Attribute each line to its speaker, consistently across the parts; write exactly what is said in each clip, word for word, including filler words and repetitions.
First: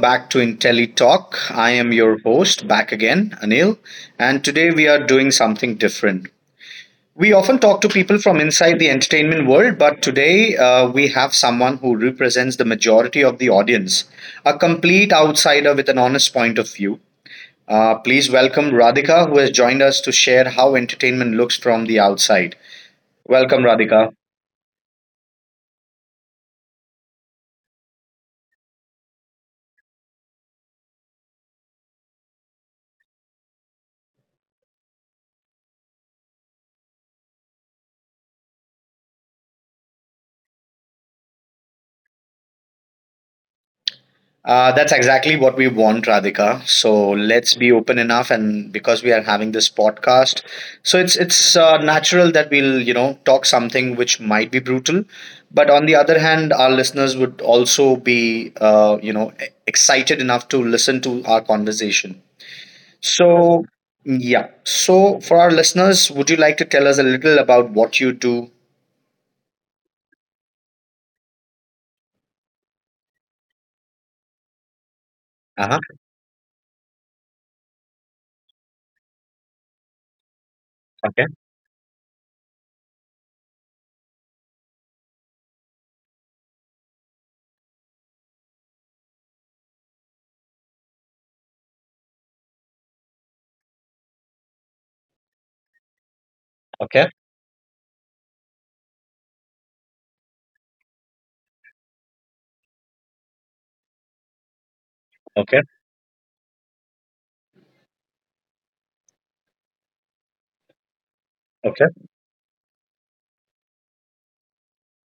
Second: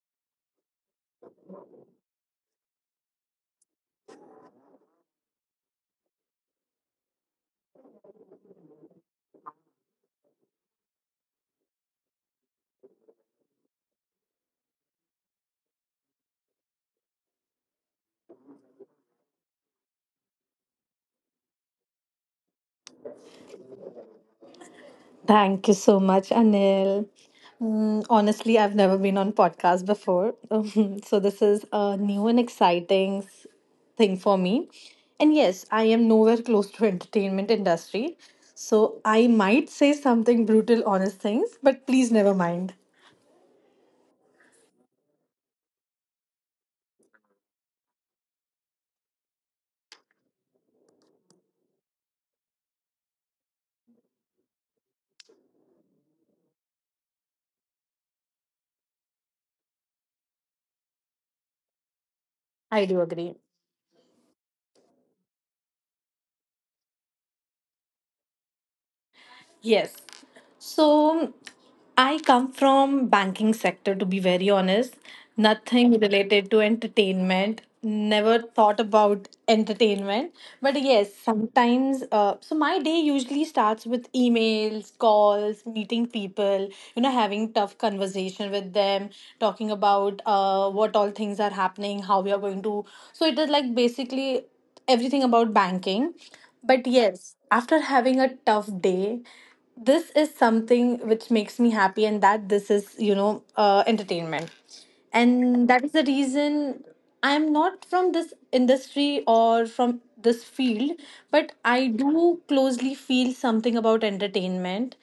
Speaker 1: back to IntelliTalk. I am your host, back again, Anil, and today we are doing something different. We often talk to people from inside the entertainment world, but today uh, we have someone who represents the majority of the audience, a complete outsider with an honest point of view. Uh, please welcome Radhika, who has joined us to share how entertainment looks from the outside. Welcome, Radhika.
Speaker 2: Thank you so much, Anil. Mm, honestly, I've never been on podcast before, so this is a new and exciting s- thing for me. And yes, I am nowhere close to entertainment industry, so I might say something brutal, honest things, but please never mind.
Speaker 1: Uh, that's exactly what we want, Radhika. So let's be open enough, and because we are having this podcast, so it's it's uh, natural that we'll you know talk something which might be brutal, but on the other hand, our listeners would also be uh, you know e- excited enough to listen to our conversation.
Speaker 2: I do agree.
Speaker 1: So yeah, so for our listeners, would you like to tell us a little about what you do?
Speaker 2: Yes. So. I come from banking sector to be very honest.
Speaker 1: Uh huh.
Speaker 2: Nothing related to entertainment. Never thought about entertainment. But yes,
Speaker 1: Okay.
Speaker 2: sometimes uh, so my day usually starts with emails, calls, meeting people, you know, having tough conversation with them, talking about uh, what all things are happening, how we are going to. So it is like basically everything about banking. But
Speaker 1: Okay.
Speaker 2: yes, after having a tough day, this is something which makes me happy, and that this is you know uh, entertainment,
Speaker 1: Okay.
Speaker 2: and that is the reason I am not from this industry or from this field, but
Speaker 1: Okay.
Speaker 2: I do closely feel something about entertainment,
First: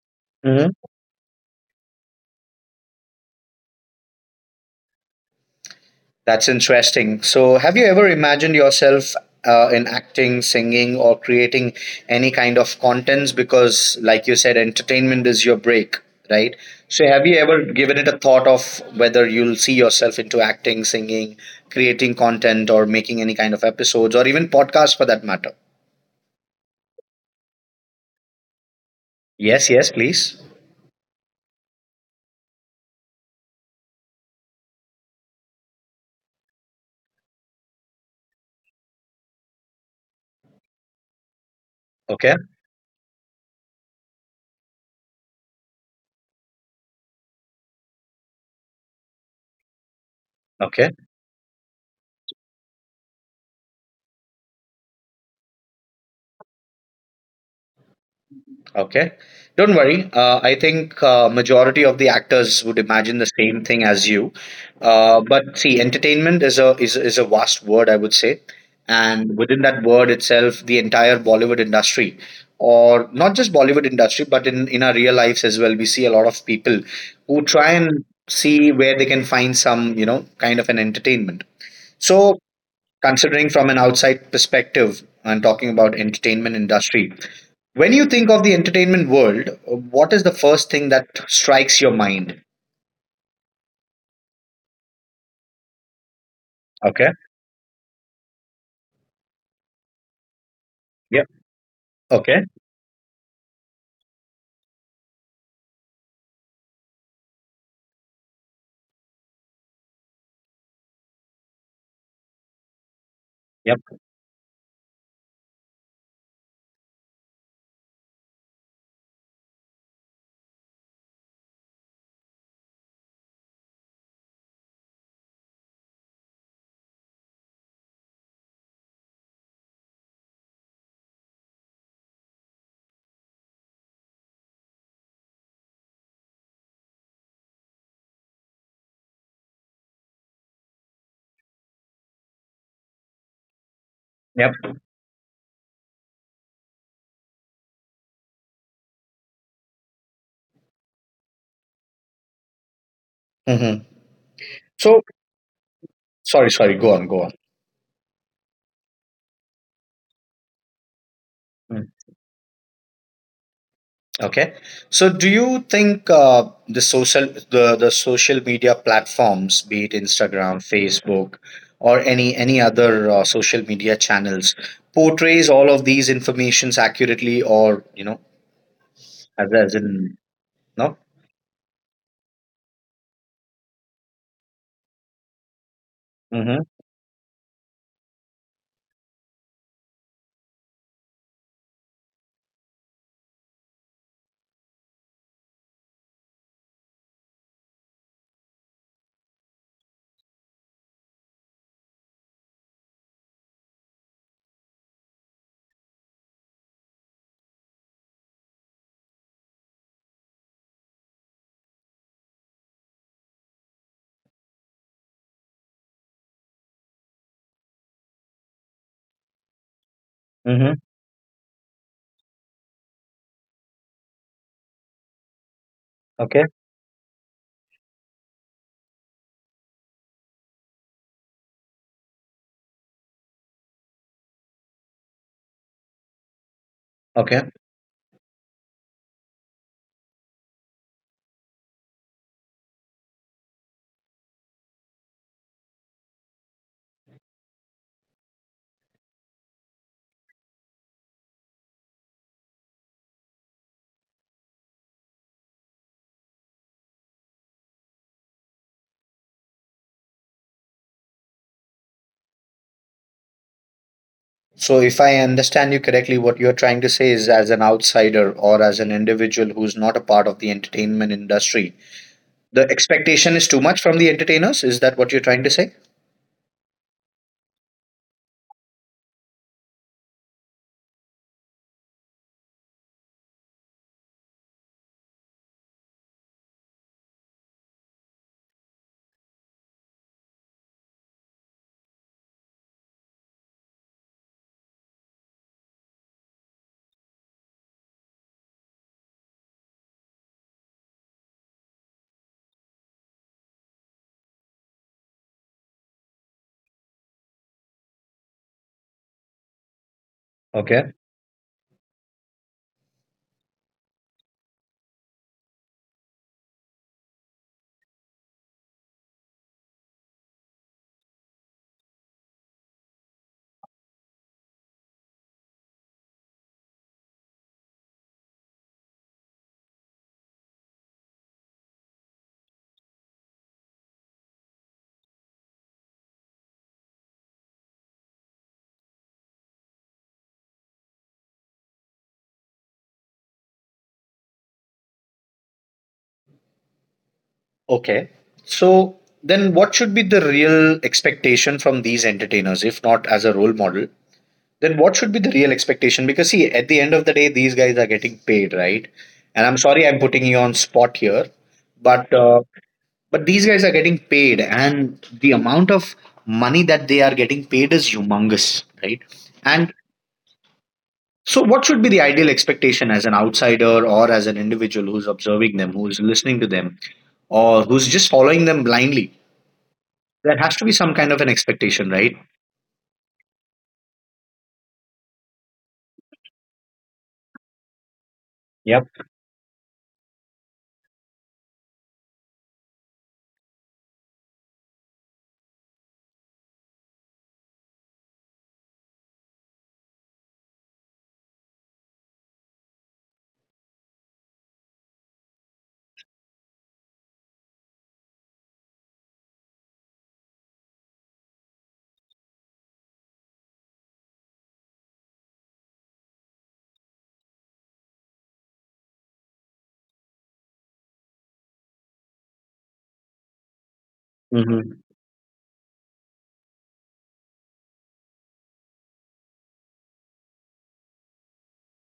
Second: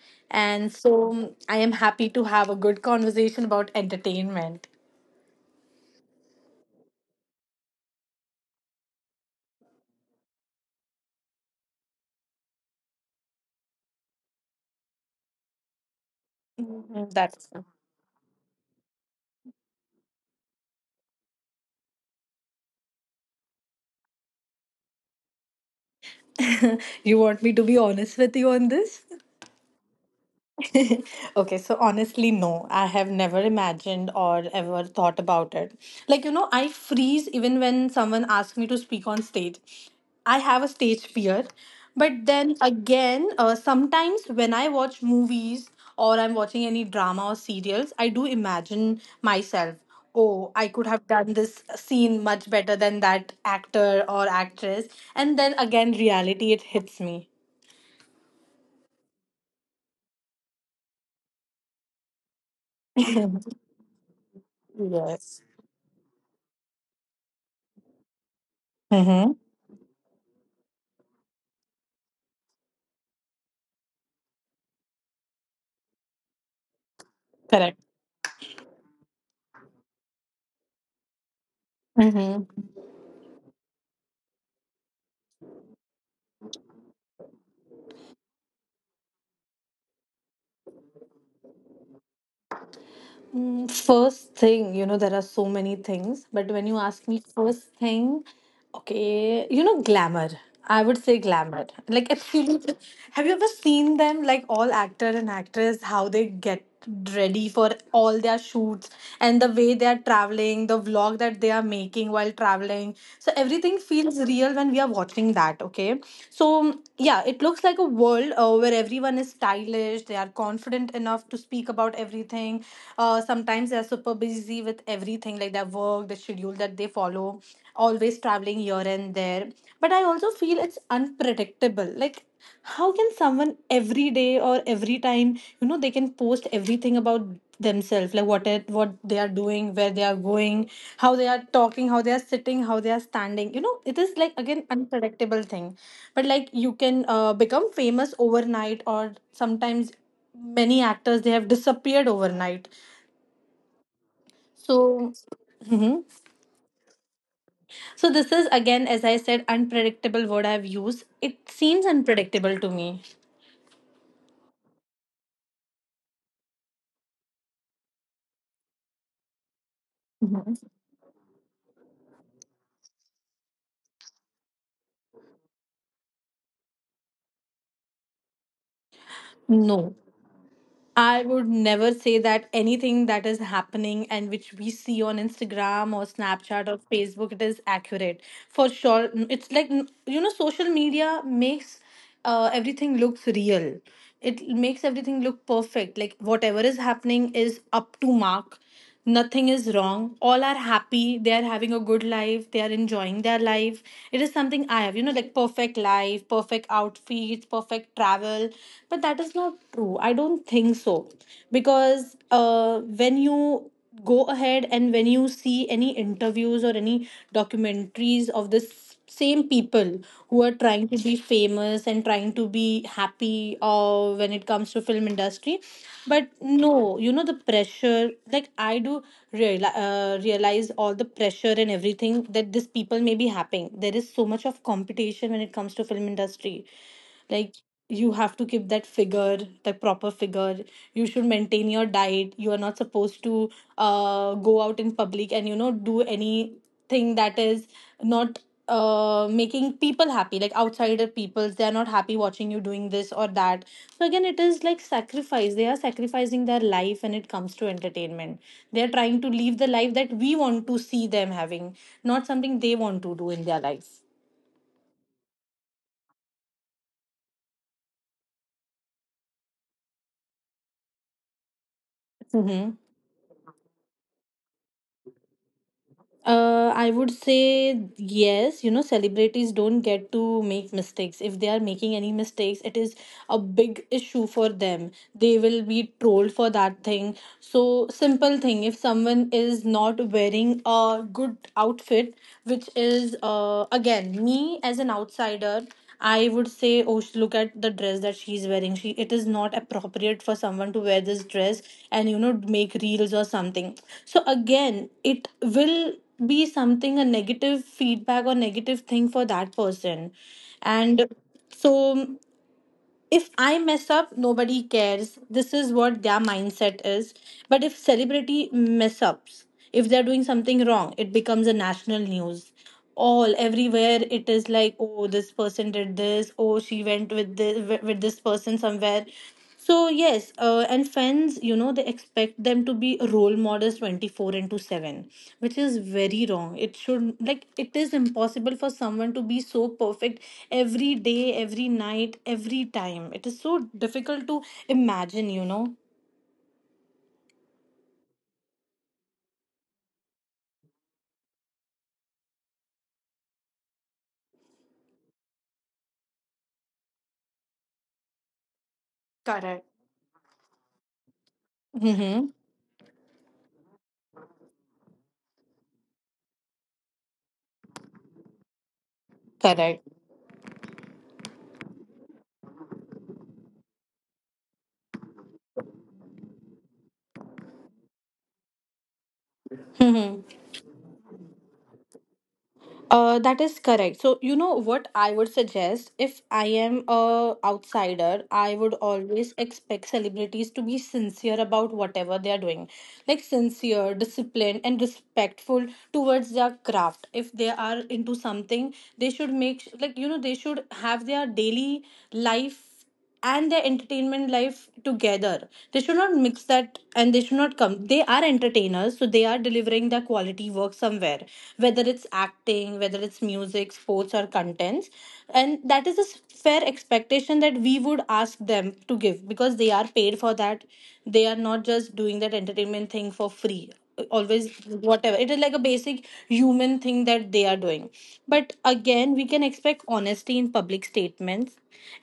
Speaker 2: and so um, I am happy to have a good conversation about entertainment.
Speaker 1: That's interesting. So, have you ever imagined yourself uh, in acting, singing, or creating any kind of contents? Because, like you said, entertainment is your break, right?
Speaker 2: Mhm,
Speaker 1: So, have you
Speaker 2: that's
Speaker 1: ever given it a thought of whether you'll see yourself into acting, singing, creating content, or making any kind of episodes, or even podcasts for that matter?
Speaker 2: you want me to be honest with you on this?
Speaker 1: Yes, yes, please.
Speaker 2: Okay, so honestly, no, I have never imagined or ever thought about it. Like, you know, I freeze even when someone asks me to speak on stage. I have a stage fear. But
Speaker 1: Okay,
Speaker 2: then again, uh, sometimes when I watch movies or I'm watching any drama or serials, I do imagine myself, oh, I could
Speaker 1: okay.
Speaker 2: have done this scene much better than that actor or actress. And then again, reality, it hits me.
Speaker 1: Okay. Don't worry. Uh, I think uh, majority of the actors would imagine the same thing as you. Uh,
Speaker 2: Yes.
Speaker 1: but see, entertainment is a is, is a vast word, I would say.
Speaker 2: Mm-hmm.
Speaker 1: And within that word itself, the entire Bollywood industry, or not just Bollywood industry, but in, in our real lives as well, we see a lot of people who try
Speaker 2: Correct.
Speaker 1: and see where they can find some, you know, kind of an entertainment. So
Speaker 2: Mm-hmm.
Speaker 1: considering from an outside perspective and talking about entertainment industry, when you think of the entertainment world, uh, what is the first thing that strikes your mind?
Speaker 2: Mm, first thing, you know, there are so many things, but when you
Speaker 1: Okay.
Speaker 2: ask me first thing, okay, you know, glamour. I would say
Speaker 1: Yep.
Speaker 2: glamour. Like,
Speaker 1: Okay.
Speaker 2: absolutely. Have you ever seen them, like all actor and actress, how they get ready for all their shoots and the way they are traveling, the vlog that they are making while traveling? Storytelling. So everything
Speaker 1: Yep.
Speaker 2: feels real when we are watching that, okay? So, yeah, it looks like a world uh, where everyone is stylish, they are confident enough to speak about everything. Uh, sometimes they are super busy with everything, like their work, the schedule that they follow, always traveling here and there. But I also feel it's unpredictable. Like, how can someone every day or every time you know they can post everything about themselves, like what it, what they are doing, where they are going, how they are talking, how they are sitting, how they are standing, you know, it is like
Speaker 1: Yep.
Speaker 2: again unpredictable thing, but like you can uh, become famous overnight or sometimes many actors they have disappeared overnight,
Speaker 1: Hmm. So,
Speaker 2: so Mhm.
Speaker 1: sorry, sorry. Go on. Go on.
Speaker 2: So this is again, as I said, unpredictable word I've used, it seems
Speaker 1: Mm.
Speaker 2: unpredictable to me.
Speaker 1: Okay. So, do you think uh, the social the the social media platforms, be it
Speaker 2: Mhm.
Speaker 1: Instagram, Facebook, or any any other uh, social media channels, portrays all of these informations accurately, or you know, as as
Speaker 2: No,
Speaker 1: in no?
Speaker 2: I would never say that anything that is happening and which we see on Instagram or
Speaker 1: Mm-hmm.
Speaker 2: Snapchat or Facebook, it is accurate. For sure, n- it's like, n- you know, social media makes uh, everything looks real. It makes everything look perfect. Like whatever is happening is up to mark, nothing is wrong, all are happy, they are having a good life, they are enjoying their life. It is something I have, you know, like perfect life, perfect outfits, perfect travel. But that is not true, I don't think so. Because uh, when you go ahead and when you see any interviews or any documentaries of this same people who are
Speaker 1: Mm-hmm.
Speaker 2: trying to be famous and trying to be happy, or when it comes to film industry, but
Speaker 1: Okay.
Speaker 2: no, you know, the pressure, like I do reali uh, realize all the pressure and everything that these people may be having. There is so much of competition when it comes to film industry. Like
Speaker 1: Okay.
Speaker 2: you have to keep that figure, the proper figure. You should maintain your diet. You are not supposed to uh, go out in public and you know do anything that is not uh making people happy, like outsider peoples, they are not happy watching you doing this or that. So again it is like sacrifice, they are sacrificing their life when it comes to entertainment. They are trying to live the life that we want to see them having, not something they want to do in their life.
Speaker 1: So, if I understand you correctly, what you're trying to say is as an outsider or as an individual who's not a part of the entertainment industry,
Speaker 2: Mm-hmm.
Speaker 1: the expectation is too much from the entertainers. Is that what you're trying to say?
Speaker 2: Uh, I would say yes. You know, celebrities don't get to make mistakes. If they are making any mistakes, it is a big issue for them. They will be trolled for that thing. So, simple thing, if someone is not wearing a good outfit, which is, uh, again, me as an outsider, I would say, oh, sh- look at the dress that she's wearing. She, it is not appropriate for someone to wear this dress and you know make reels or something. So again, it will be something, a negative feedback or negative thing for that person,
Speaker 1: Okay.
Speaker 2: and so if I mess up nobody cares, this is what their mindset is. But if celebrity mess ups, if they're doing something wrong, it becomes a national news. All everywhere it is like, oh, this person did this, oh, she went with this with this person somewhere. So yes, uh, and fans, you know, they expect them to be role models twenty-four into seven, which is very wrong. It should like, it is impossible for someone to be so perfect every day, every night, every time. It is so difficult to imagine, you know.
Speaker 1: Okay. So, then what should be the real expectation from these entertainers, if not as a role model? Then what should be the real expectation, because see, at the end of the day, these guys are getting paid, right? And I'm
Speaker 2: Correct.
Speaker 1: sorry, I'm putting you on spot here, but
Speaker 2: Mm-hmm.
Speaker 1: uh, but these guys are getting paid, and the amount of money that they are getting paid is humongous, right? And
Speaker 2: Correct.
Speaker 1: so what should be the ideal expectation as an outsider or as an individual who's observing them, who's listening to them, or who's just following them blindly? There has to be some kind of an expectation, right?
Speaker 2: Uh, that is correct. So, you know what I would suggest, if I am a outsider, I would
Speaker 1: Yep.
Speaker 2: always expect celebrities to be sincere about whatever they are doing. Like sincere, disciplined and respectful towards their craft. If they are into something, they should make, like you know, they should have their daily life and their entertainment life together. They should not mix that and they should not come. They are entertainers, so they are delivering their quality work somewhere, whether it's acting, whether it's music, sports, or contents. And that is a s- fair expectation that we would ask them to give because they are paid for that. They are not just doing that entertainment thing for free always,
Speaker 1: Hmm.
Speaker 2: whatever it is, like a basic human thing that they are doing. But again we can expect honesty in public statements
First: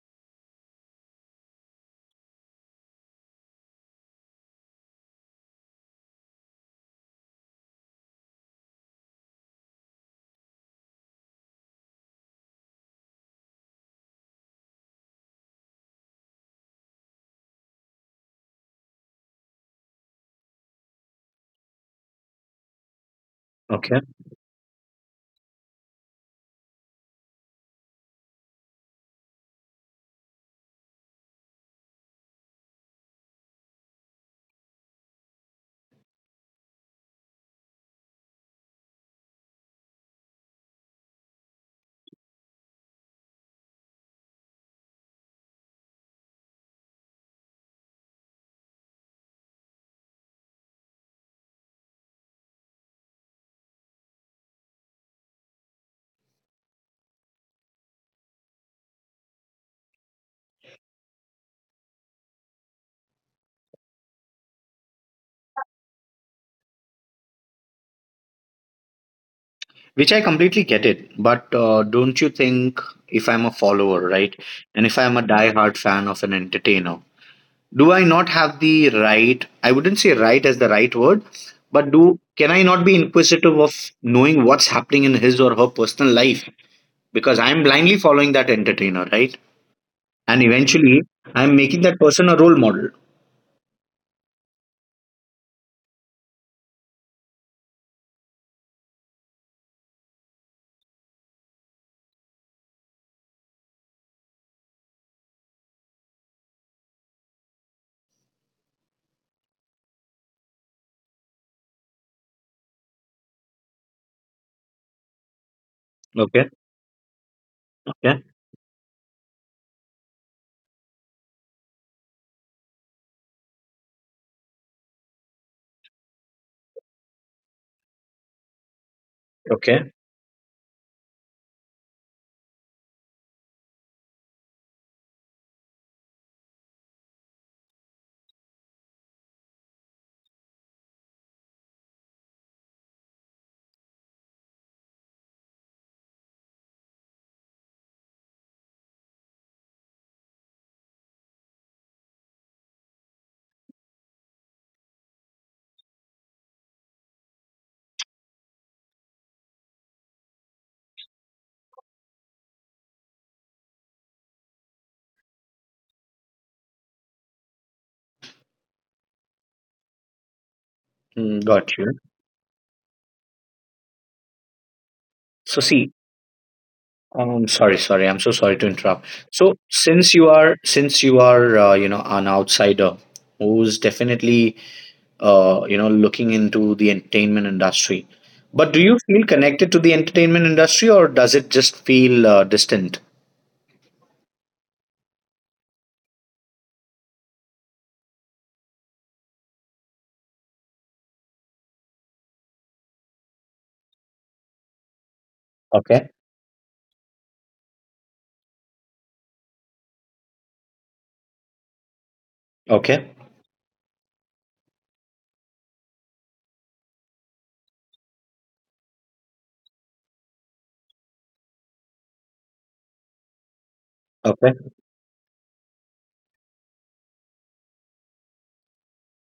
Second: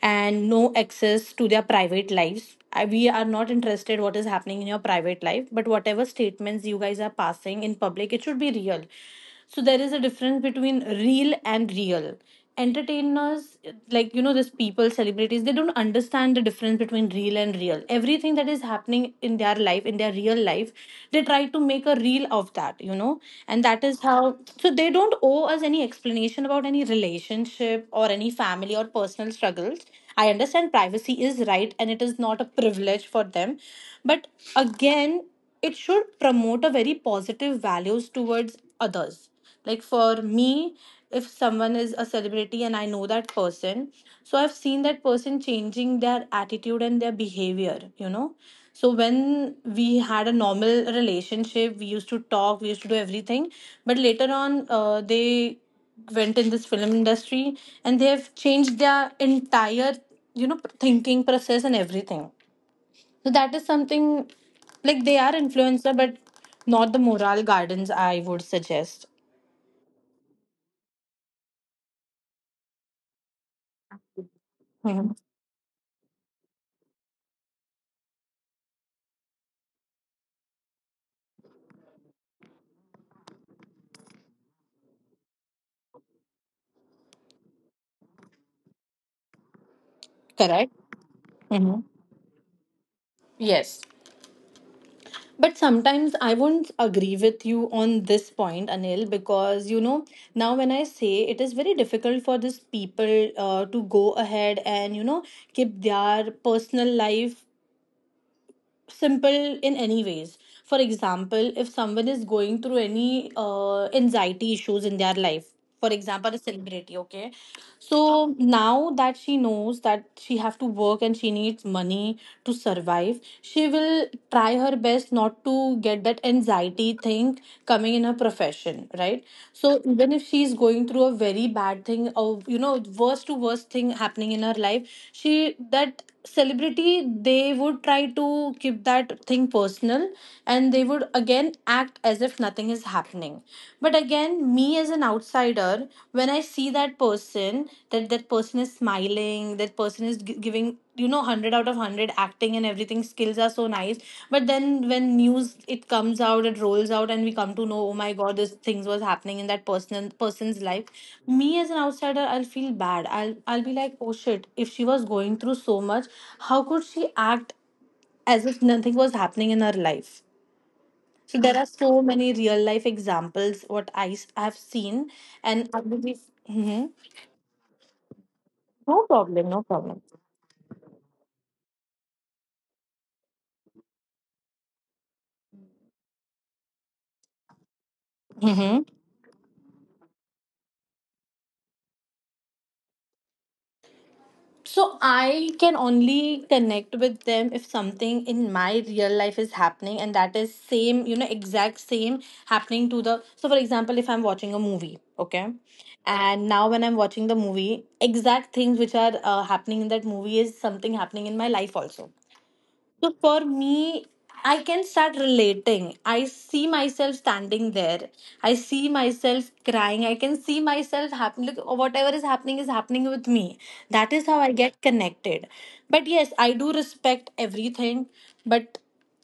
Speaker 2: and no access to their private lives. I- we are not interested what is happening in your private life, but whatever statements you guys are passing in public, it should be real. So there is a difference between real and real entertainers, like you know these people celebrities, they don't understand the difference between real and real. Everything that is happening in their life, in their real life, they try to make a reel of that, you know. And that
Speaker 1: Okay.
Speaker 2: is how, so they don't owe us any explanation about any relationship or any family or personal struggles. I understand privacy is right and it is not a privilege for them. But again, it should promote a very positive values towards others. Like for me, if someone is a celebrity and I know that person, so I've seen that person changing their attitude and their behavior, you know. So when we had a normal relationship we used to talk, we used to do everything, but later on uh, they went in this film industry and they have changed their entire, you know, thinking process and everything. So that is something, like, they are influencer, but not the moral gardens, I would suggest.
Speaker 1: Which I completely get it, but uh, don't you think, if I'm a follower, right, and if
Speaker 2: Hmm.
Speaker 1: I'm a die-hard fan of an entertainer, do I not have the right? I wouldn't say right as the right word, but do can I not be inquisitive of knowing what's happening in his or her personal life, because I'm blindly following that entertainer, right? And
Speaker 2: Correct.
Speaker 1: eventually, I'm
Speaker 2: Hmm.
Speaker 1: making that person a role model.
Speaker 2: Yes. But sometimes I won't agree with you on this point, Anil, because you know, now when I say it is very difficult for these people uh, to go ahead and you know, keep their personal life simple in any ways. For example, if someone is going through any uh, anxiety issues in their life, for example, a
Speaker 1: Okay,
Speaker 2: celebrity, okay?
Speaker 1: okay,
Speaker 2: So now that she knows that she have to work and she needs money to survive, she will try her best not to get that anxiety thing coming in her profession, right? So
Speaker 1: okay.
Speaker 2: even if she's going through a very bad thing or you know, worst to worst thing happening in her life, she, that celebrity, they would try to keep that thing personal, and they would again act as if nothing is happening. But again, me as an outsider, when I see that person, that that person is smiling, that person is gi- giving, you know, one hundred out of one hundred acting and everything skills are so nice. But then when news it comes out, it rolls out, and we come to know, oh my god, this things was happening in that person person's life. Me as an outsider, I'll feel bad, i'll I'll be like, oh shit, if she was going through so much, how could she act as if nothing was happening in her life. So
Speaker 1: Mm,
Speaker 2: there are
Speaker 1: got you.
Speaker 2: so many real life examples what I s- have seen,
Speaker 1: So
Speaker 2: and I
Speaker 1: see.
Speaker 2: believe. Mhm.
Speaker 1: Um, sorry, sorry. I'm so sorry to
Speaker 2: No
Speaker 1: interrupt.
Speaker 2: problem.
Speaker 1: So,
Speaker 2: No problem.
Speaker 1: since you are, since you are, uh, you know, an outsider who's definitely, uh, you know, looking into the entertainment industry, but do
Speaker 2: hmm
Speaker 1: you feel connected to the entertainment industry, or does it just feel uh, distant?
Speaker 2: So I can only connect with them if something in my real life is happening, and that is same, you know, exact same happening to the. So for example, if I'm watching a movie, okay,
Speaker 1: Okay,
Speaker 2: and now when I'm watching the movie, exact things which are uh, happening in that movie is something happening in my life also.
Speaker 1: okay,
Speaker 2: So for me, I can start relating. I see myself standing there. I see myself crying. I can see myself happen. Look, whatever is happening is happening with me. That is how
Speaker 1: okay.
Speaker 2: I get connected. But yes, I do respect everything. But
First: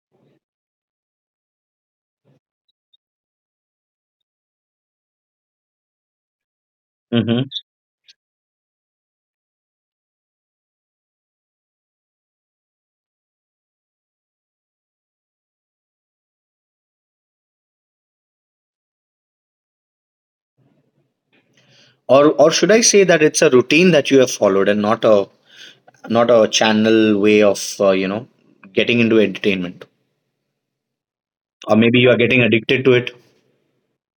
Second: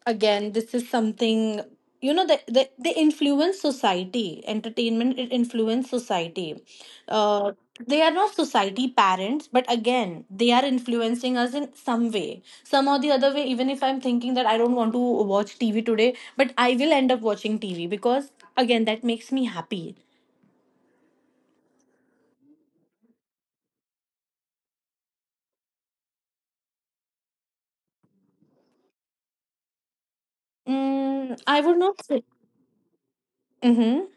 Speaker 2: again, this is something you know that they, they, influence society. Entertainment, it influence society.
Speaker 1: Mm-hmm.
Speaker 2: uh, they are not society parents, but again they are influencing us in some way, some or the other way. Even if I'm thinking that I don't want to watch TV today, but I will end up watching TV because again that makes me happy.
Speaker 1: Or, or should I say that it's a routine that you have followed and not a, not a channel way of, uh, you know, getting into entertainment,
Speaker 2: mm, I
Speaker 1: or
Speaker 2: would
Speaker 1: maybe
Speaker 2: not
Speaker 1: you are
Speaker 2: say.
Speaker 1: getting addicted to it.
Speaker 2: Mm-hmm.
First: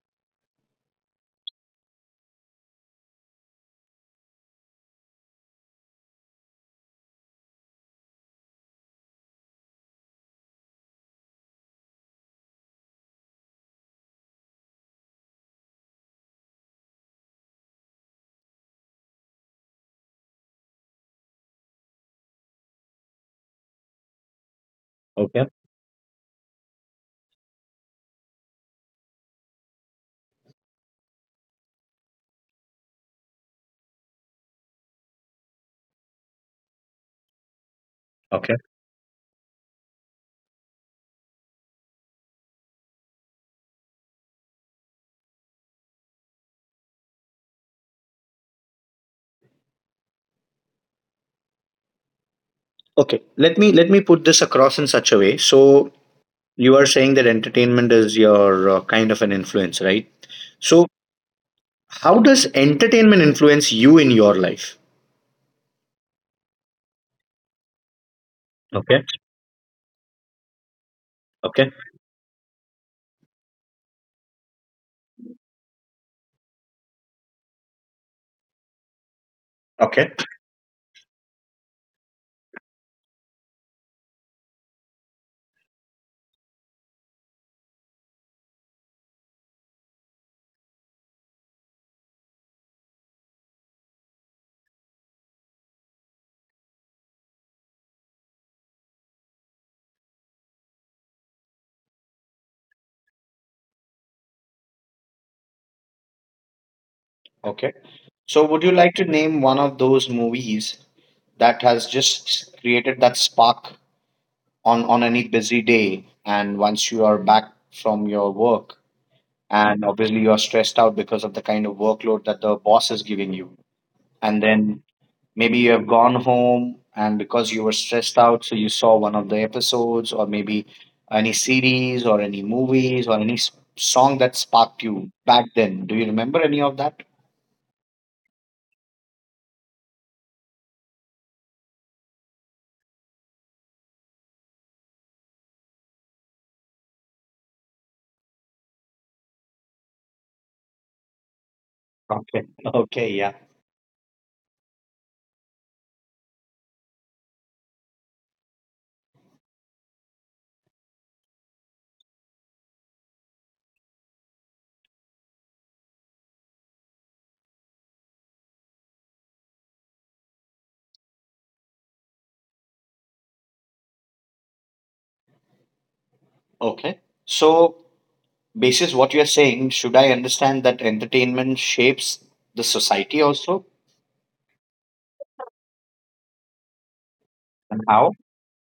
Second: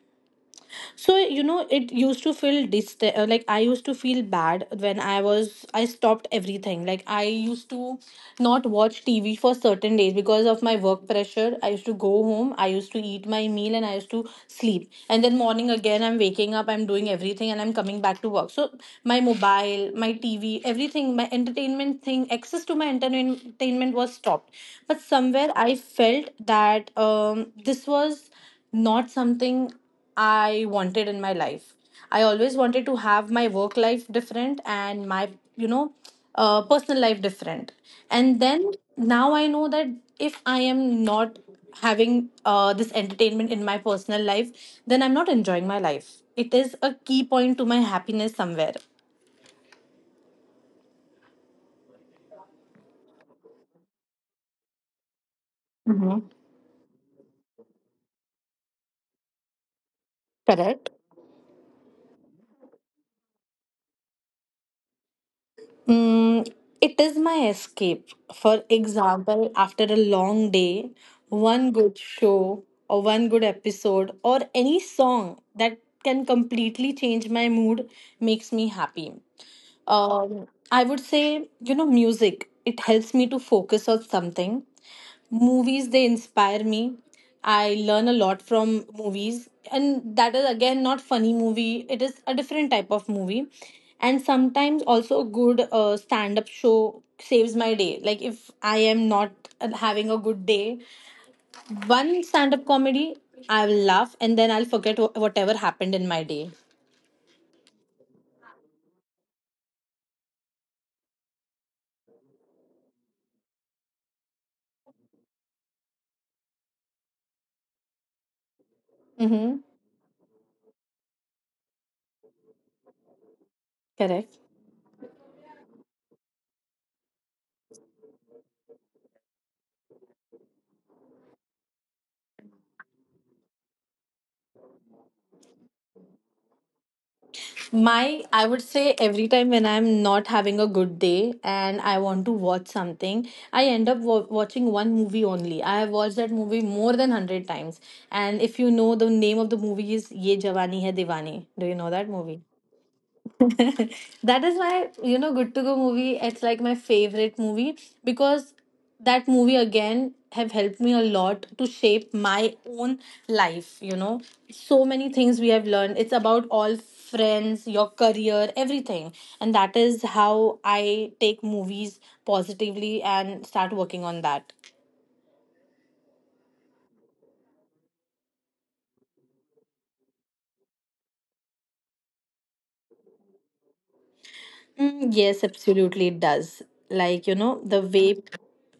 Speaker 2: So you know, it used to feel dist- uh, like I used to feel bad when i was I stopped everything. Like I used to not watch TV for certain days because of my work pressure. I used to go home, I used to eat my meal, and I used to sleep, and then morning again I'm waking up, I'm doing everything and I'm coming back to work. So my mobile, my TV, everything, my entertainment thing, access to my entertainment was stopped. But
Speaker 1: Okay,
Speaker 2: somewhere I felt that um, this was not something I wanted in my life. I always wanted to have my work life different and my, you know, uh, personal life different. And
Speaker 1: okay.
Speaker 2: then now I know that if I am not having uh, this entertainment in my personal life, then I'm not enjoying my life. It is a key point to my happiness somewhere.
Speaker 1: Okay, let me let me put this across in such a way. So you are saying that entertainment is your uh, kind of an influence, right? So
Speaker 2: Correct.
Speaker 1: how does entertainment influence you in your life?
Speaker 2: Mm, it is my escape. For
Speaker 1: Okay.
Speaker 2: example, after a long day, one
Speaker 1: Okay.
Speaker 2: good show or one good episode or any song that can completely change my mood, makes me happy.
Speaker 1: Okay,
Speaker 2: Um, I would say, you know, music. It helps me to focus on something. Movies, they inspire me. I learn a lot from movies. And that is, again, not funny movie. It is a different type of movie. And sometimes also a good uh, stand-up show saves my day. Like if I am not uh, having a good day, one stand-up comedy, I will laugh and then I'll forget wh- whatever happened in my day.
Speaker 1: okay, so would you like to name one of those movies that has just created that spark on on any busy day, and once you are back from your work,
Speaker 2: Mm-hmm.
Speaker 1: and obviously you are stressed out because of the kind of workload that the boss is giving you,
Speaker 2: Correct.
Speaker 1: and then maybe you have gone home, and because you were stressed out, so you saw one of the episodes, or maybe any series or any movies or any s- song that sparked you back then? Do you remember any of that?
Speaker 2: My, I would say every time when I'm not having a good day and I want to watch something, I end up wa watching one movie only. I have watched that movie more than a hundred times. And if you know, the name of the movie is Ye Jawani Hai Diwani. Do you know that movie?
Speaker 1: Okay. Okay, yeah.
Speaker 2: That is why, you know, good to go movie, it's like my favorite movie because that movie again have helped me a lot to shape my own life, you know. So many things we have learned. It's about all friends, your career, everything. And that is how I take movies positively and start working on that.
Speaker 1: Okay, so basis what you are saying, should I understand that entertainment shapes the society also?
Speaker 2: Mm, yes, absolutely, it does. Like, you know, the
Speaker 1: And how?
Speaker 2: way,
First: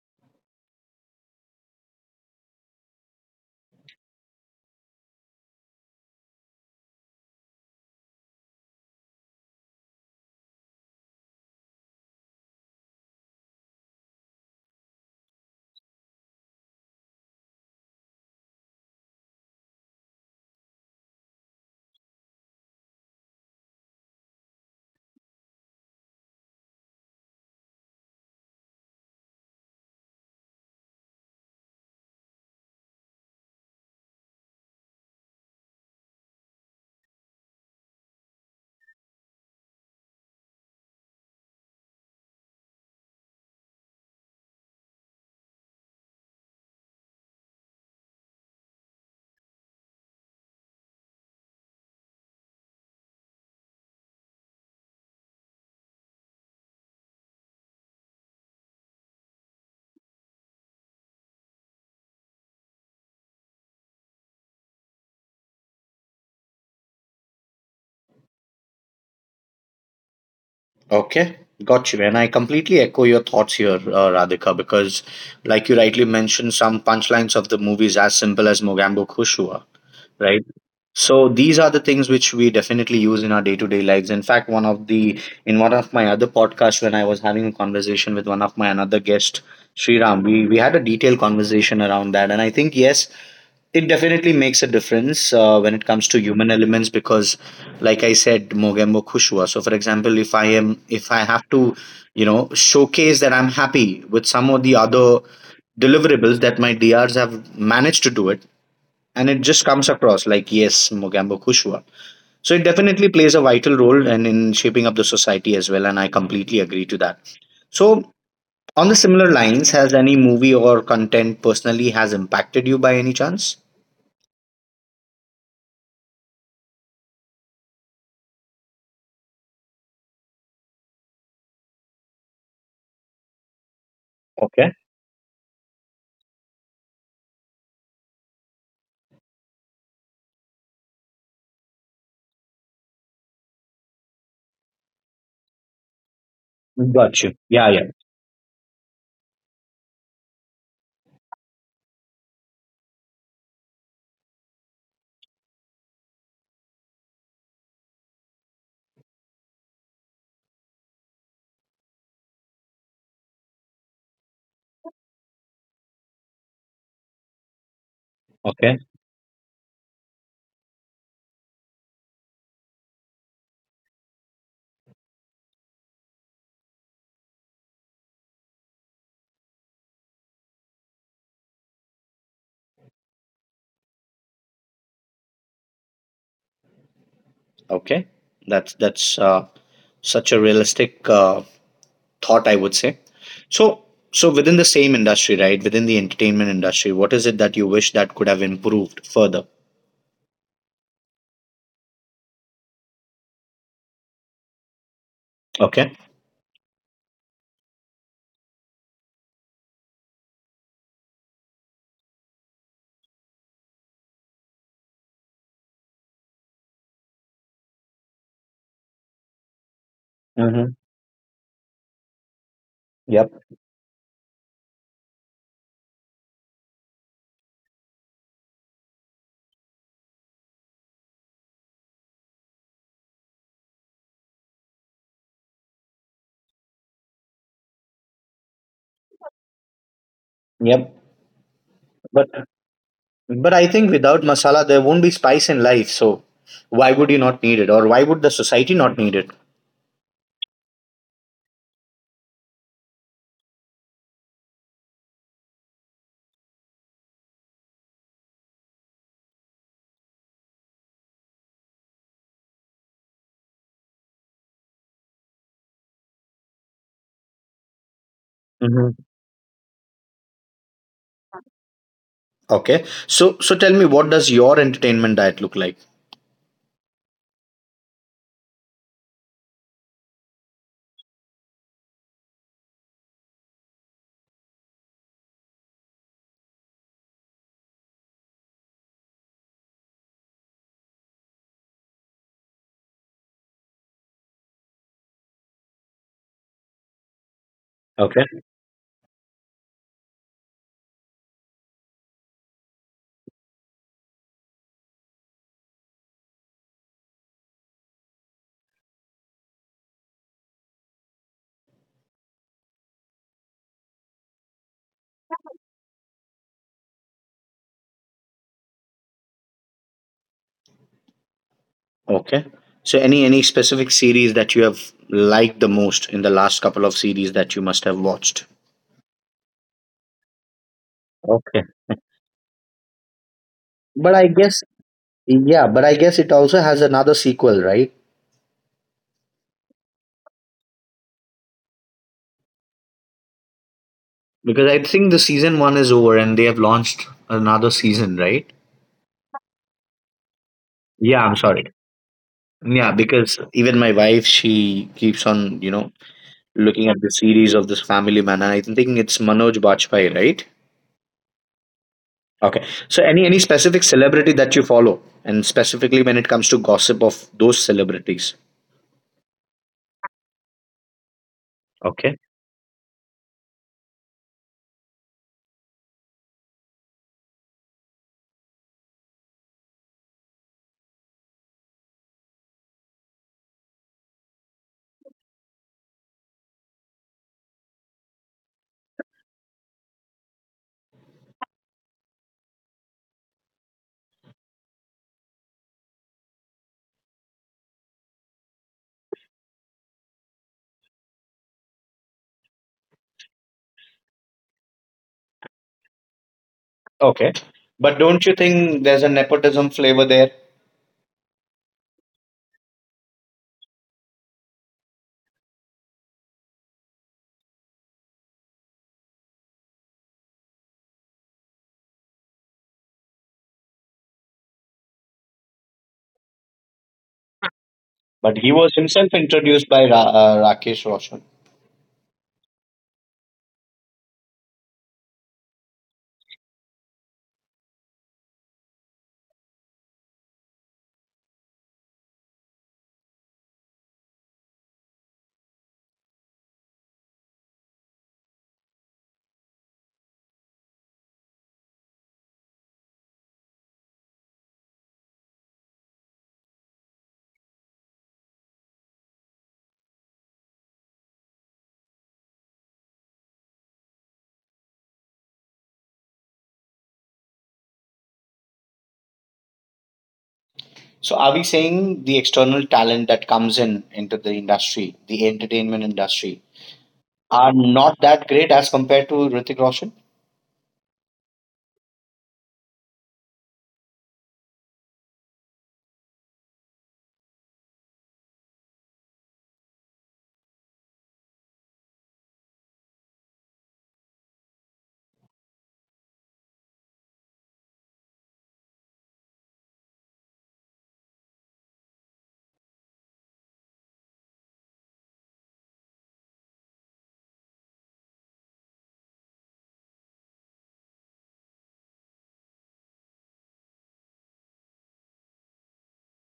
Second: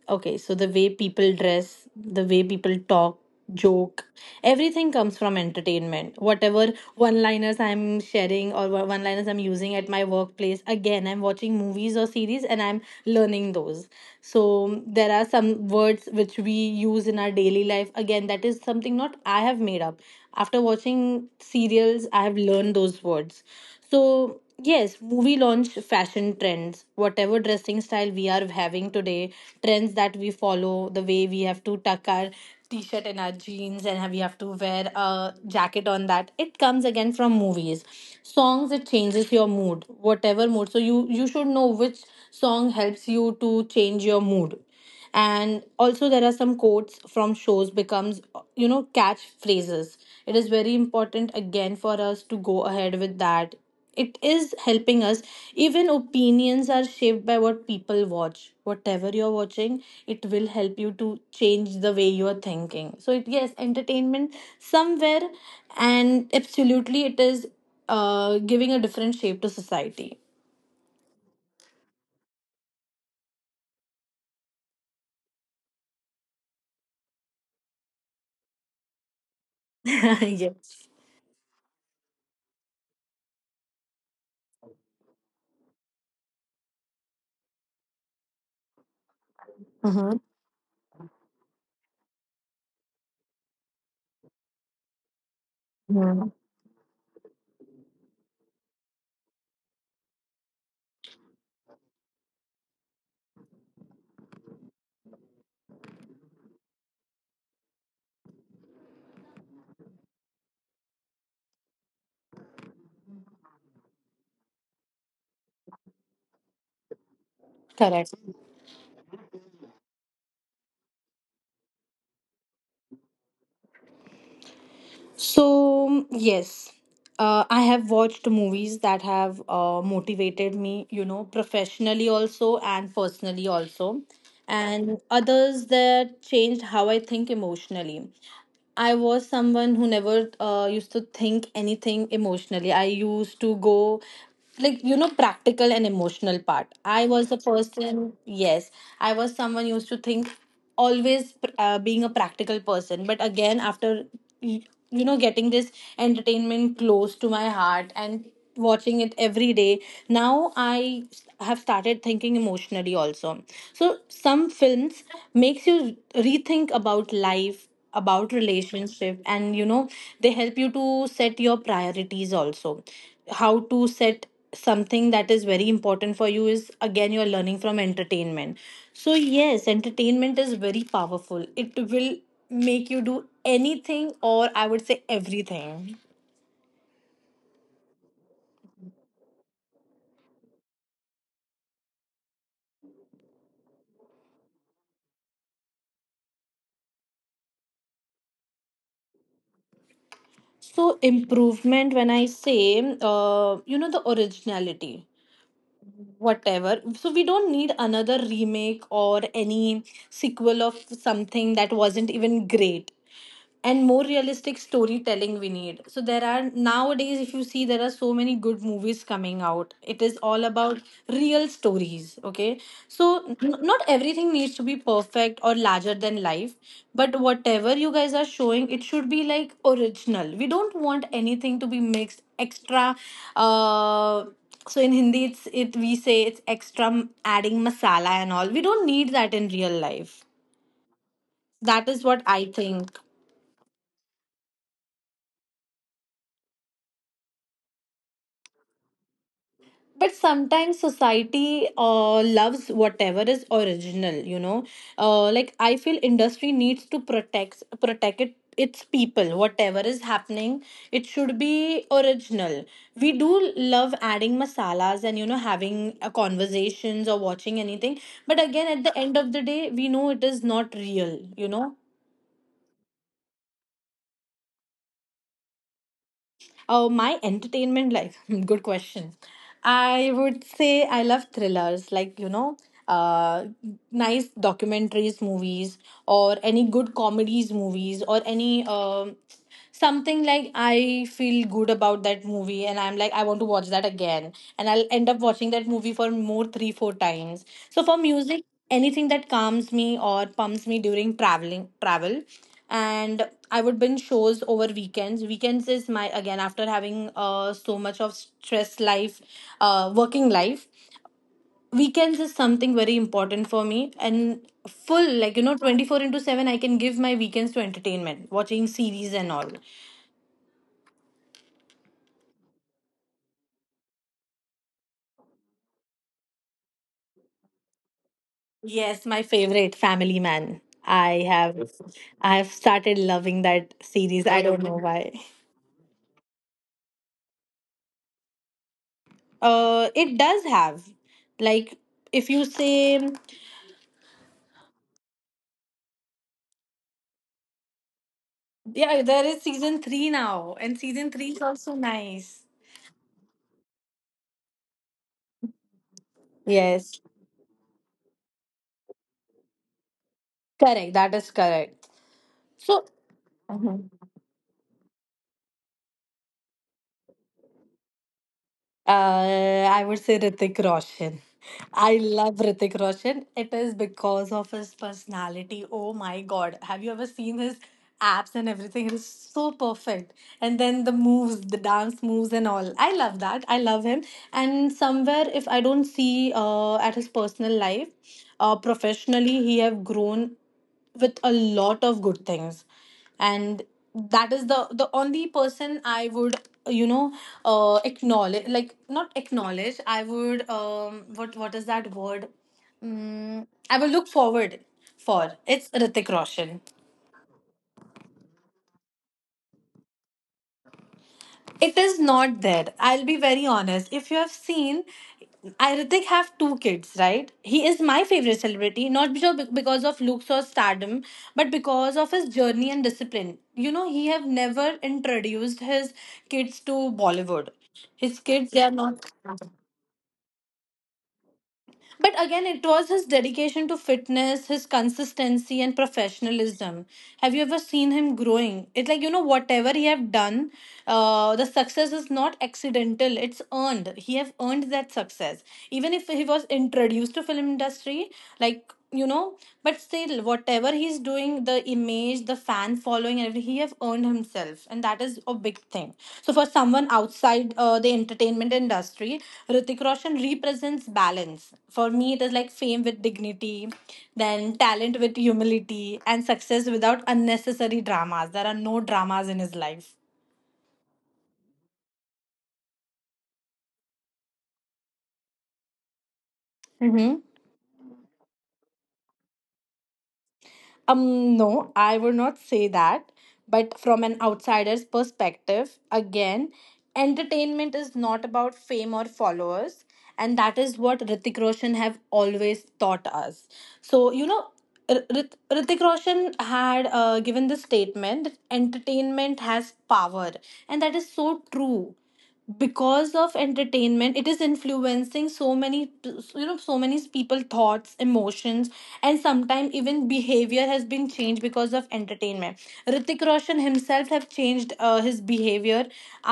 Speaker 2: okay, so the way people dress, the way people talk, joke, everything comes from entertainment. Whatever one liners I'm sharing or one liners I'm using at my workplace, again, I'm watching movies or series and I'm learning those. So there are some words which we use in our daily life. Again, that is something not I have made up. After watching serials, I have learned those words. So yes, movie launch fashion trends. Whatever dressing style we are having today, trends that we follow, the way we have to tuck our t shirt and our jeans and we have to wear a jacket on that, it comes again from movies. Songs, it changes your mood, whatever mood. So you, you should know which song helps you to change your mood. And also there are some quotes from shows becomes, you know, catchphrases. It is very important again for us to go ahead with that. It is helping us. Even opinions are shaped by what people watch. Whatever you're watching, it will help you to change the way you are thinking. So it, yes, entertainment somewhere and absolutely it is uh, giving a different shape to society.
Speaker 1: Okay, got you. And I completely echo your thoughts here, uh, Radhika, because, like you rightly mentioned, some punchlines of the movie is as simple as Mogambo Kushua. Right?
Speaker 2: Yes.
Speaker 1: So these are the things which we definitely use in our day-to-day lives. In fact, one of the in one of my other podcasts, when I was having a conversation with one of my another guest,
Speaker 2: Mhm.
Speaker 1: Sriram, we we had a detailed conversation around that, and I think yes, it definitely makes a difference uh, when it comes to
Speaker 2: Mhm.
Speaker 1: human elements, because like I said, Mogembo Khushua. So for example, if i am if I have to, you know showcase that I'm happy with some of the other deliverables that my DRs have managed to do it, and it just comes across like, yes, Mogambo Kushwa. So it definitely plays a vital role and in shaping up the society as well, and I completely agree to that. So
Speaker 2: Correct.
Speaker 1: on the similar lines, has any movie or content personally has impacted you by any chance?
Speaker 2: So, yes, uh, I have watched movies that have uh, motivated me, you know, professionally also and personally also,
Speaker 1: Okay,
Speaker 2: and others that changed how I think emotionally. I was someone who never uh, used to think anything emotionally. I used to go like, you know, practical and emotional part. I
Speaker 1: got you,
Speaker 2: was a
Speaker 1: yeah, yeah.
Speaker 2: person, yes, I was someone used to think always uh, being a practical person. But again, after y- you know, getting this entertainment close to my heart and watching it every day, now I have started thinking emotionally also. So some films makes you rethink about life, about
Speaker 1: Okay,
Speaker 2: relationship, and you know, they help you to set your priorities also. How to set something that is very important for you is again you're learning from entertainment. So yes, entertainment is very powerful. It will make you do anything, or I would say everything.
Speaker 1: okay, that's that's uh, such a realistic uh, thought, I would say. So so within the same industry, right, within the entertainment industry, what is it that you wish that could have improved further?
Speaker 2: So improvement, when I say, uh, you know, the originality,
Speaker 1: Okay.
Speaker 2: whatever. So we don't need another remake or any sequel of something that wasn't even great. And more realistic storytelling we need. So there are nowadays, if you see, there are so many good movies coming out. It is all
Speaker 1: Mm-hmm.
Speaker 2: about real stories, okay. So n- not everything needs to be perfect or larger than life, but whatever you guys are showing, it should be like original. We don't want anything to be mixed extra. Uh, so in Hindi it's, it we say it's extra m- adding masala and all. We don't need that in real life.
Speaker 1: Yep.
Speaker 2: That is what
Speaker 1: But
Speaker 2: I think.
Speaker 1: but I think without masala there won't be spice in life. So why would you not need it, or why would the society not need it?
Speaker 2: But sometimes society uh, loves whatever is original, you know. Uh, like I feel industry needs to protect protect it, its people. Whatever is happening, it should be original. We do love adding masalas and, you know, having uh, conversations or watching anything. But again, at
Speaker 1: Hmm.
Speaker 2: the end of the day, we know it is not real, you know.
Speaker 1: Okay. So so tell me, what does your entertainment diet look like?
Speaker 2: Oh, my entertainment like good question. I would say I love thrillers, like you know, uh, nice documentaries, movies, or any good comedies, movies, or any um something like I feel good about that movie, and I'm like I want to watch that again, and I'll end up watching that movie for more three four times. So for
Speaker 1: Okay.
Speaker 2: music, anything that calms me or pumps me during traveling travel, and I would binge shows over weekends. Weekends is my, again, after having uh, so much of stress life, uh, working life. Weekends is something very important for me, and full, like you know, twenty-four into seven I can give my weekends to entertainment, watching series and all.
Speaker 1: Okay. So any any specific series that you have liked the most in the last couple of series that you must have watched?
Speaker 2: Yes, my favorite Family Man. I have.
Speaker 1: Okay.
Speaker 2: Yes. I have started loving that
Speaker 1: But
Speaker 2: series.
Speaker 1: I
Speaker 2: I
Speaker 1: guess
Speaker 2: don't know why.
Speaker 1: Yeah, but I guess it also has another sequel, right?
Speaker 2: Uh, it does have, like, if you say.
Speaker 1: Because I think the season one is over and they have launched another season, right?
Speaker 2: Yeah, there is season three now, and season
Speaker 1: Yeah,
Speaker 2: three
Speaker 1: I'm
Speaker 2: is
Speaker 1: sorry.
Speaker 2: also nice.
Speaker 1: Yeah, because even my wife, she keeps on, you know, looking at
Speaker 2: Yes,
Speaker 1: the series of this family man, and I'm thinking it's Manoj Bajpayee, right?
Speaker 2: correct. That is correct.
Speaker 1: Okay.
Speaker 2: So,
Speaker 1: So any any specific celebrity that you follow, and specifically when it comes to gossip of those celebrities.
Speaker 2: uh, I would say Ritik Roshan. I
Speaker 1: Okay.
Speaker 2: love Ritik Roshan. It is because of his personality. Oh my God. Have you ever seen his abs and everything? It is so perfect. And then the moves, the dance moves and all. I love that. I love him. And somewhere, if I don't see uh, at his personal life, uh, professionally, he have grown with a lot of good things, and that is the the only person I would, you know, uh acknowledge. Like, not acknowledge, I would um what what is that word. Mm, I will look forward for, it's Ritik Roshan.
Speaker 1: Okay. But don't you think there's a nepotism flavor there?
Speaker 2: It is not there. I'll be very honest. If you have seen, I Hrithik have two kids, right? He is my favorite celebrity, not because because of looks or stardom, but because of his journey and discipline. You know, he have never introduced his kids to Bollywood. His
Speaker 1: But he
Speaker 2: kids, they
Speaker 1: was
Speaker 2: are
Speaker 1: himself
Speaker 2: not.
Speaker 1: introduced by Ra- uh, Rakesh Roshan.
Speaker 2: But again, it was his dedication to fitness, his consistency, and professionalism. Have you ever seen him growing? It, like, you know, whatever he have done, uh, the success is not accidental. It's earned. He have earned that success. Even if he was introduced to film industry, like you know, but still whatever he's doing, the image, the fan following and everything, he have earned himself, and that is a big thing. So for someone outside uh, the entertainment industry, Ritik Roshan represents balance. For me, it is like fame with dignity, then talent with humility, and success without unnecessary dramas. There are no dramas in his life.
Speaker 1: So are we saying the external talent that comes in into the industry, the entertainment industry,
Speaker 2: Mm-hmm.
Speaker 1: are not that great as compared to Ritik Roshan?
Speaker 2: Um, no, I would not say that. But from an outsider's perspective, again, entertainment is not about fame or followers. And that is what Ritik Roshan have always taught us. So, you know, R- Rit- Hrithik Roshan had uh, given this statement that entertainment has power. And that is so true because of entertainment it is influencing so many, you know so many people thoughts, emotions, and sometimes even behavior has been changed because of entertainment. Ritik Roshan himself have changed uh, his behavior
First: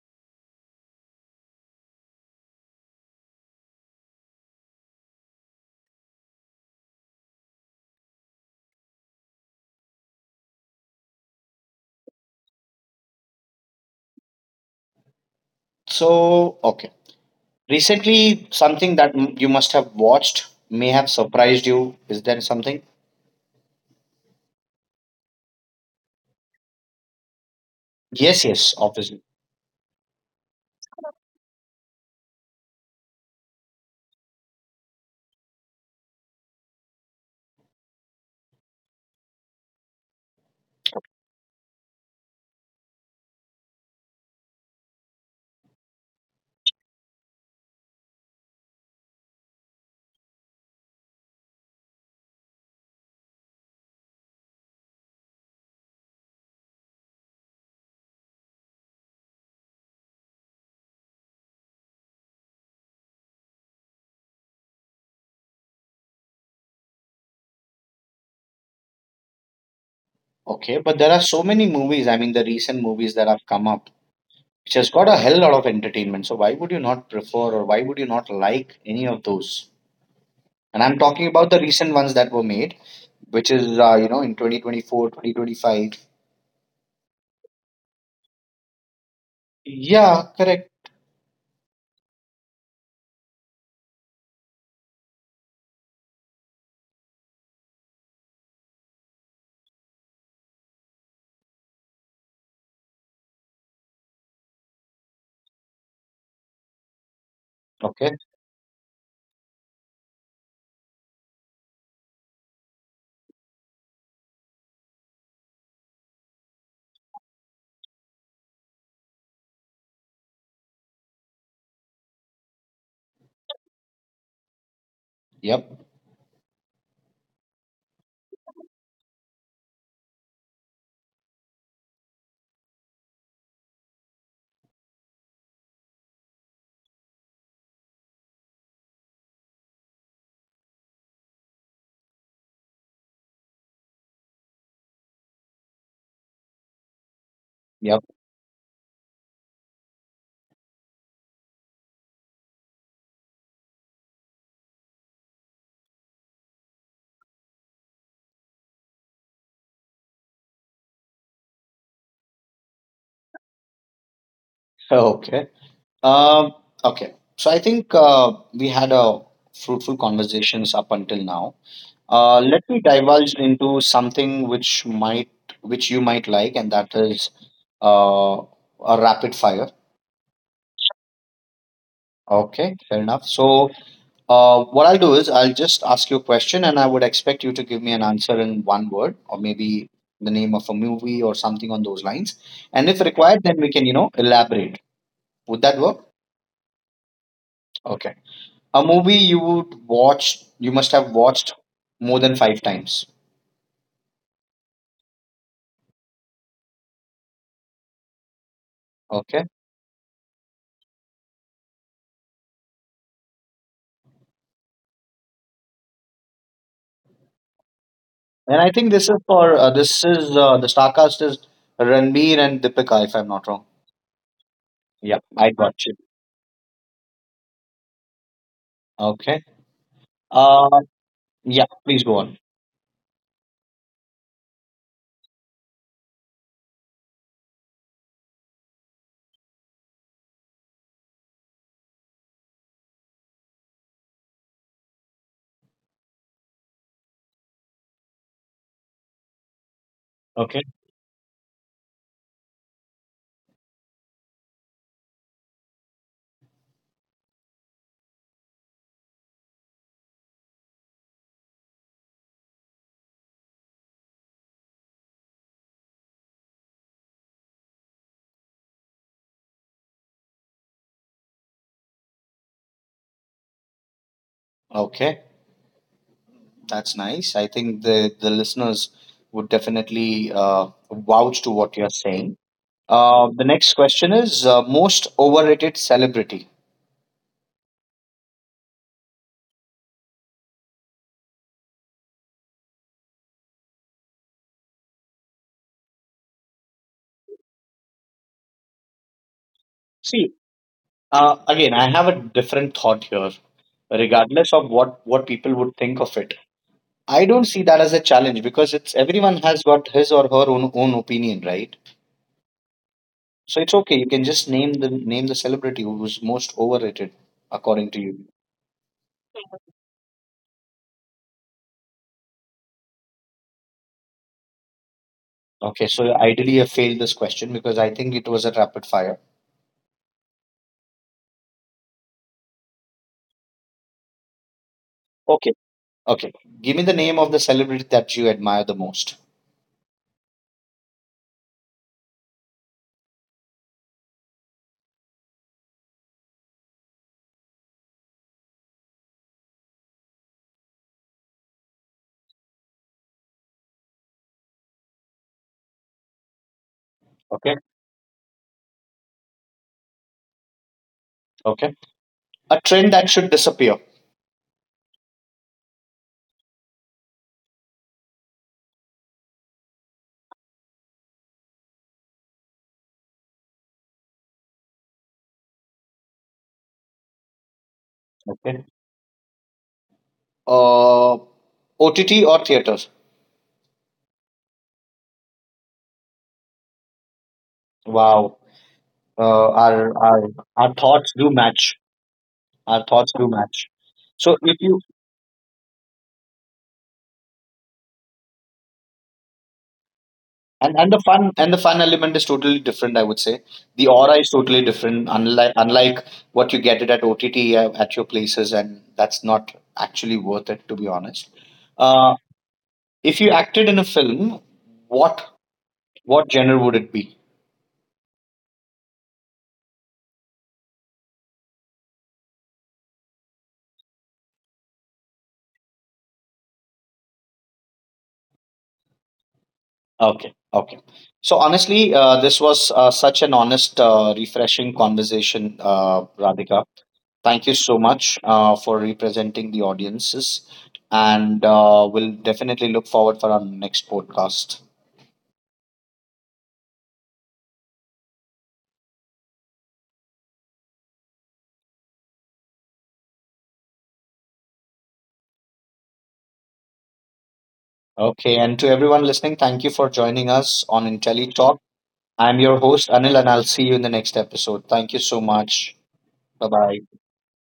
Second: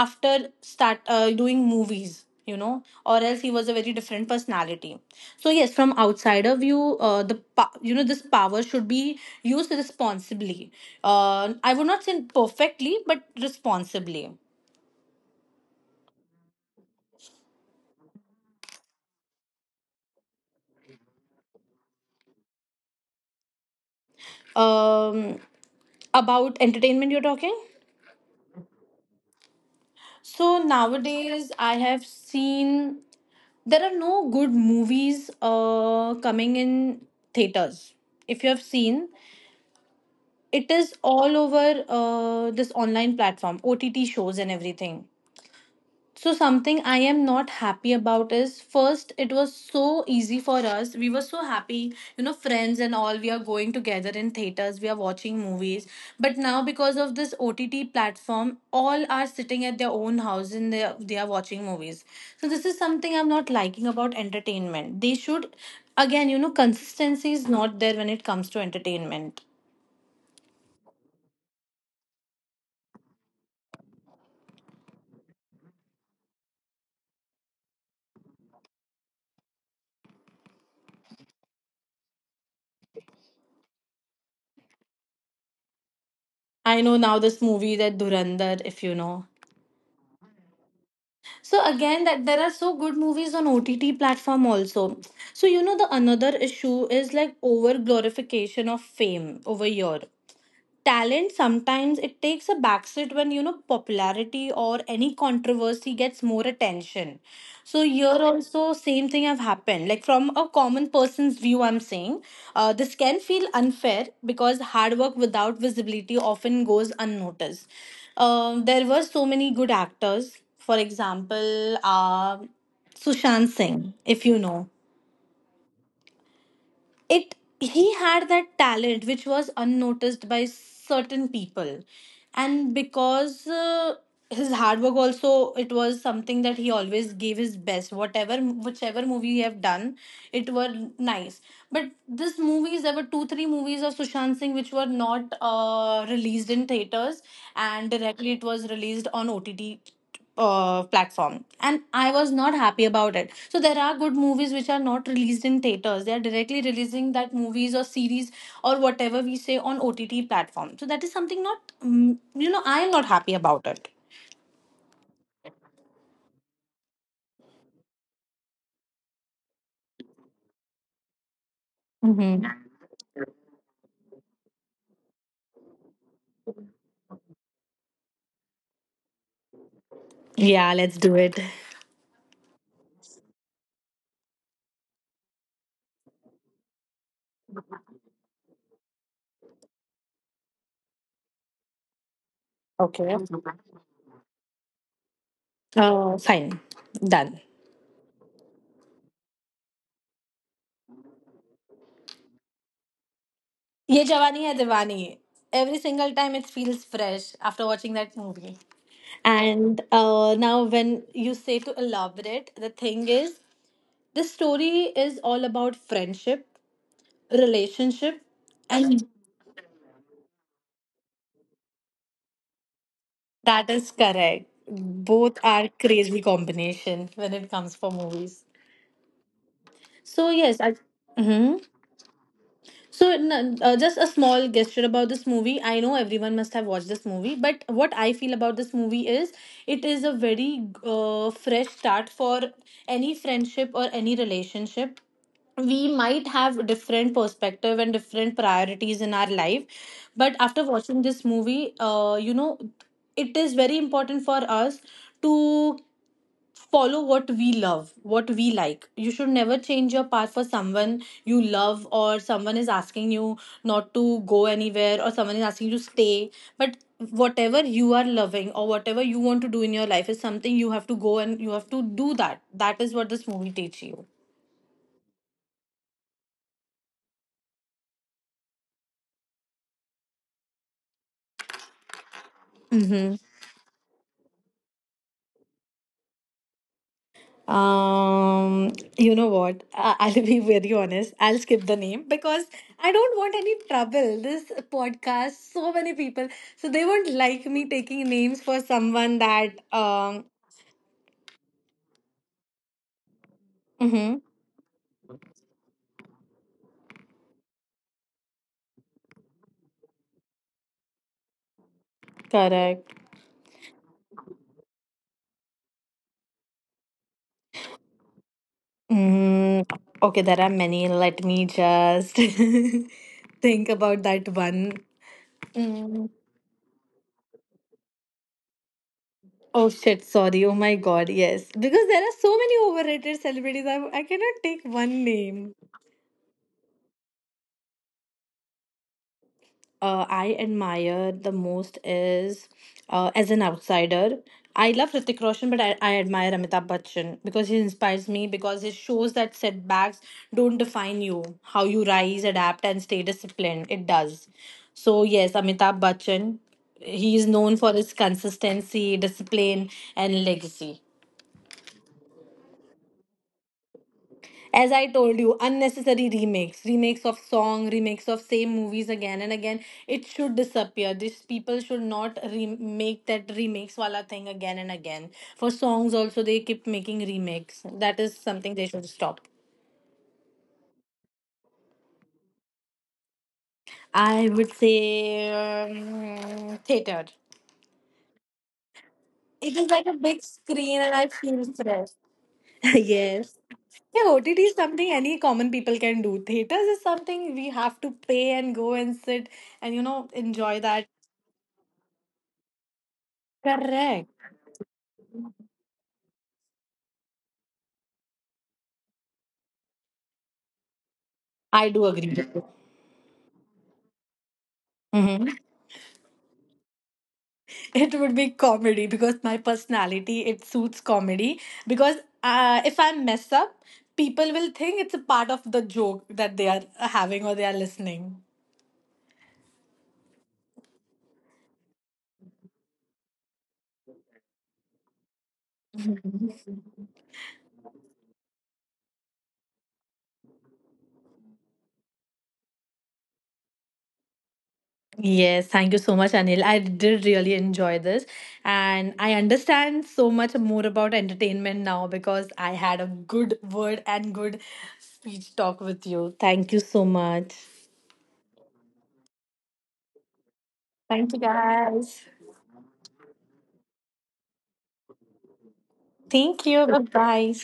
Speaker 2: after start uh, doing movies, you know or else he was a very different personality. So yes, from outsider view, uh, the pa- you know this power should be used responsibly. uh, I would not say perfectly, but responsibly.
Speaker 1: So, okay. Recently, something that m- you must have watched may have surprised you. Is there something?
Speaker 2: um, about entertainment you're talking?
Speaker 1: Yes, yes, obviously.
Speaker 2: So nowadays I have seen there are no good movies uh, coming in theaters, if you have seen. It is all over uh, this online platform, OTT shows and everything. So, something I am not happy about is first, it was so easy for us. We were so happy, you know, friends and all. We are going together in theaters, we are watching movies. But now, because of this O T T platform, all are sitting at their own house and they are, they are watching movies. So, this is something I'm not liking about entertainment. They should, again, you know, consistency is not there when it comes to entertainment.
Speaker 1: Okay, but there are so many movies. I mean, the recent movies that have come up, which has got a hell lot of entertainment. So, why would you not prefer, or why would you not like any of those? And I'm talking about the recent ones that were made, which is, uh, you know, in twenty twenty four, twenty twenty five.
Speaker 2: I know now this movie that Durandar, if you know.
Speaker 1: Yeah, correct.
Speaker 2: So again, that there are so good movies on OTT platform also. So, you know the another issue is like over glorification of fame over here. Talent sometimes it takes a backseat when, you know popularity or any controversy gets more attention. So
Speaker 1: Okay.
Speaker 2: here also same thing have happened. Like from a common person's view I'm saying, uh, this can feel unfair because hard work without visibility often goes unnoticed. Um, there were so many good actors, for example, uh, Sushant Singh, if you know.
Speaker 1: Yep.
Speaker 2: It, he had that talent which was unnoticed by certain people. And because, uh, his hard work also, it was something that he always gave his best, whatever, whichever movie he have done, it were nice. But this movies, there were two three movies of Sushant Singh which were not uh, released in theaters, and
Speaker 1: Yep.
Speaker 2: directly it was released on OTT uh, platform, and I was not happy about it. So there are good movies which are not released in theaters, they are directly releasing that movies or series or whatever we say on OTT platform. So that is something, not mm, you know I am not happy about it.
Speaker 1: Okay. Um, okay. So I think uh, we had a fruitful conversations up until now. Uh,
Speaker 2: Hmm.
Speaker 1: let me divulge into something which might, which you might like, and that is uh, a rapid fire.
Speaker 2: Yeah, let's do it.
Speaker 1: Okay, fair enough. So uh, what I'll do is I'll just ask you a question, and I would expect you to give me an answer in one word, or maybe the name of a movie or something on those lines. And if
Speaker 2: Okay.
Speaker 1: required, then we can, you know, elaborate. Would that work?
Speaker 2: Uh, fine. Done.
Speaker 1: Okay, a movie you would watch you must have watched more than five times.
Speaker 2: Ye Jawani Hai Diwani. Every single time it feels fresh after watching that movie.
Speaker 1: Okay,
Speaker 2: And uh, now when you say to elaborate, the thing is, this story is all about friendship, relationship,
Speaker 1: and I think
Speaker 2: and
Speaker 1: this is for uh, this is uh, the starcast is Ranbir and Deepika, if I'm not wrong.
Speaker 2: that is correct.
Speaker 1: Yeah,
Speaker 2: Both
Speaker 1: I
Speaker 2: are
Speaker 1: got you.
Speaker 2: crazy combination when it comes for movies.
Speaker 1: Okay.
Speaker 2: So yes, I.
Speaker 1: uh
Speaker 2: Hmm.
Speaker 1: yeah, please go on.
Speaker 2: So n- uh, just a small gesture about this movie. I know everyone must have watched this movie, but what I feel about this movie is it is a very uh, fresh start for any friendship or any relationship. We might have different perspective and different priorities in our life, but after
Speaker 1: Okay,
Speaker 2: watching this movie, uh, you know it is very important for us to follow what we love, what we like. You should never change your path for someone you love, or someone is asking you not to go anywhere, or someone is asking you to stay. But whatever you are loving or whatever you want to do in your life is something you have to go and you have to do that. That is what this movie teaches
Speaker 1: okay, that's nice. I think the the listeners would definitely uh, vouch to what you're saying.
Speaker 2: you.
Speaker 1: Uh, the next question is uh, most overrated celebrity.
Speaker 2: Um, you know what? I- I'll be very honest. I'll skip the name because I don't want any trouble. This podcast, so many people, so they won't like me taking names for someone that. Um,
Speaker 1: See. Uh, again, I have a different thought here.
Speaker 2: mm-hmm,
Speaker 1: Regardless of what what people would think of it, I don't see that as a challenge because it's everyone has got his or her own own opinion, right?
Speaker 2: correct.
Speaker 1: So it's okay. You can just name the name the celebrity who's most overrated according to you.
Speaker 2: Mm, okay, there are many. Let me just think about that one.
Speaker 1: Okay,
Speaker 2: Mm.
Speaker 1: so ideally I failed this question because I think it was a rapid fire.
Speaker 2: Oh shit, sorry. Oh my god, yes. Because there are so many overrated celebrities, I, I cannot take one
Speaker 1: Okay,
Speaker 2: name.
Speaker 1: okay. Give me the name of the celebrity that you admire the most.
Speaker 2: uh, I admire the most is uh, as an outsider. I love Hrithik Roshan, but I, I admire Amitabh Bachchan because he inspires me, because it shows that setbacks don't define you. How you rise, adapt, and stay disciplined, it does. So, yes, Amitabh Bachchan, he is
Speaker 1: Okay,
Speaker 2: known for his consistency, discipline, and legacy.
Speaker 1: okay. A trend that should disappear.
Speaker 2: As I told you, unnecessary remakes, remakes of song, remakes of same movies again and again, it should disappear. These people should not remake that remakes wala thing again and again. For songs also they keep making remakes. That is something
Speaker 1: Okay.
Speaker 2: they should stop.
Speaker 1: Uh, O T T or theaters?
Speaker 2: I would say, um, theater.
Speaker 1: Wow. uh,
Speaker 2: It is like a
Speaker 1: our
Speaker 2: big
Speaker 1: our our
Speaker 2: screen and I
Speaker 1: thoughts do
Speaker 2: feel
Speaker 1: match.
Speaker 2: fresh.
Speaker 1: Our thoughts do
Speaker 2: Yes.
Speaker 1: match.
Speaker 2: Yeah,
Speaker 1: So
Speaker 2: O T T is
Speaker 1: if you
Speaker 2: something any common people can do. Theaters is something we have to pay and go and sit and you know enjoy
Speaker 1: and,
Speaker 2: that.
Speaker 1: and the fun and the fun element is totally different, I would say. The
Speaker 2: Correct.
Speaker 1: aura is totally different, unlike unlike what you get it at O T T uh, at your places, and that's not actually worth it, to be honest.
Speaker 2: I do
Speaker 1: Uh,
Speaker 2: agree with you.
Speaker 1: if you acted in a film, what
Speaker 2: Mhm.
Speaker 1: what genre would it be?
Speaker 2: It would be comedy because my personality it suits comedy. Because uh, if I mess up, people will think it's a part of the joke that they are having or they are listening.
Speaker 1: Okay, okay. So honestly, uh, this was uh, such an honest, uh, refreshing conversation, uh, Radhika. Thank you so much uh, for representing the audiences. And uh, we'll definitely look forward for our next podcast.
Speaker 2: Yes, thank you so much, Anil. I did really enjoy this, and I understand so much more about entertainment now because I had a good word and good speech talk with you. Thank you so much.
Speaker 1: Okay. And to everyone listening, thank you for joining us on
Speaker 2: Thank you,
Speaker 1: IntelliTalk.
Speaker 2: guys.
Speaker 1: I'm your host, Anil, and I'll see you in the next episode. Thank you so much. Bye
Speaker 2: Thank you.
Speaker 1: bye.
Speaker 2: Bye bye.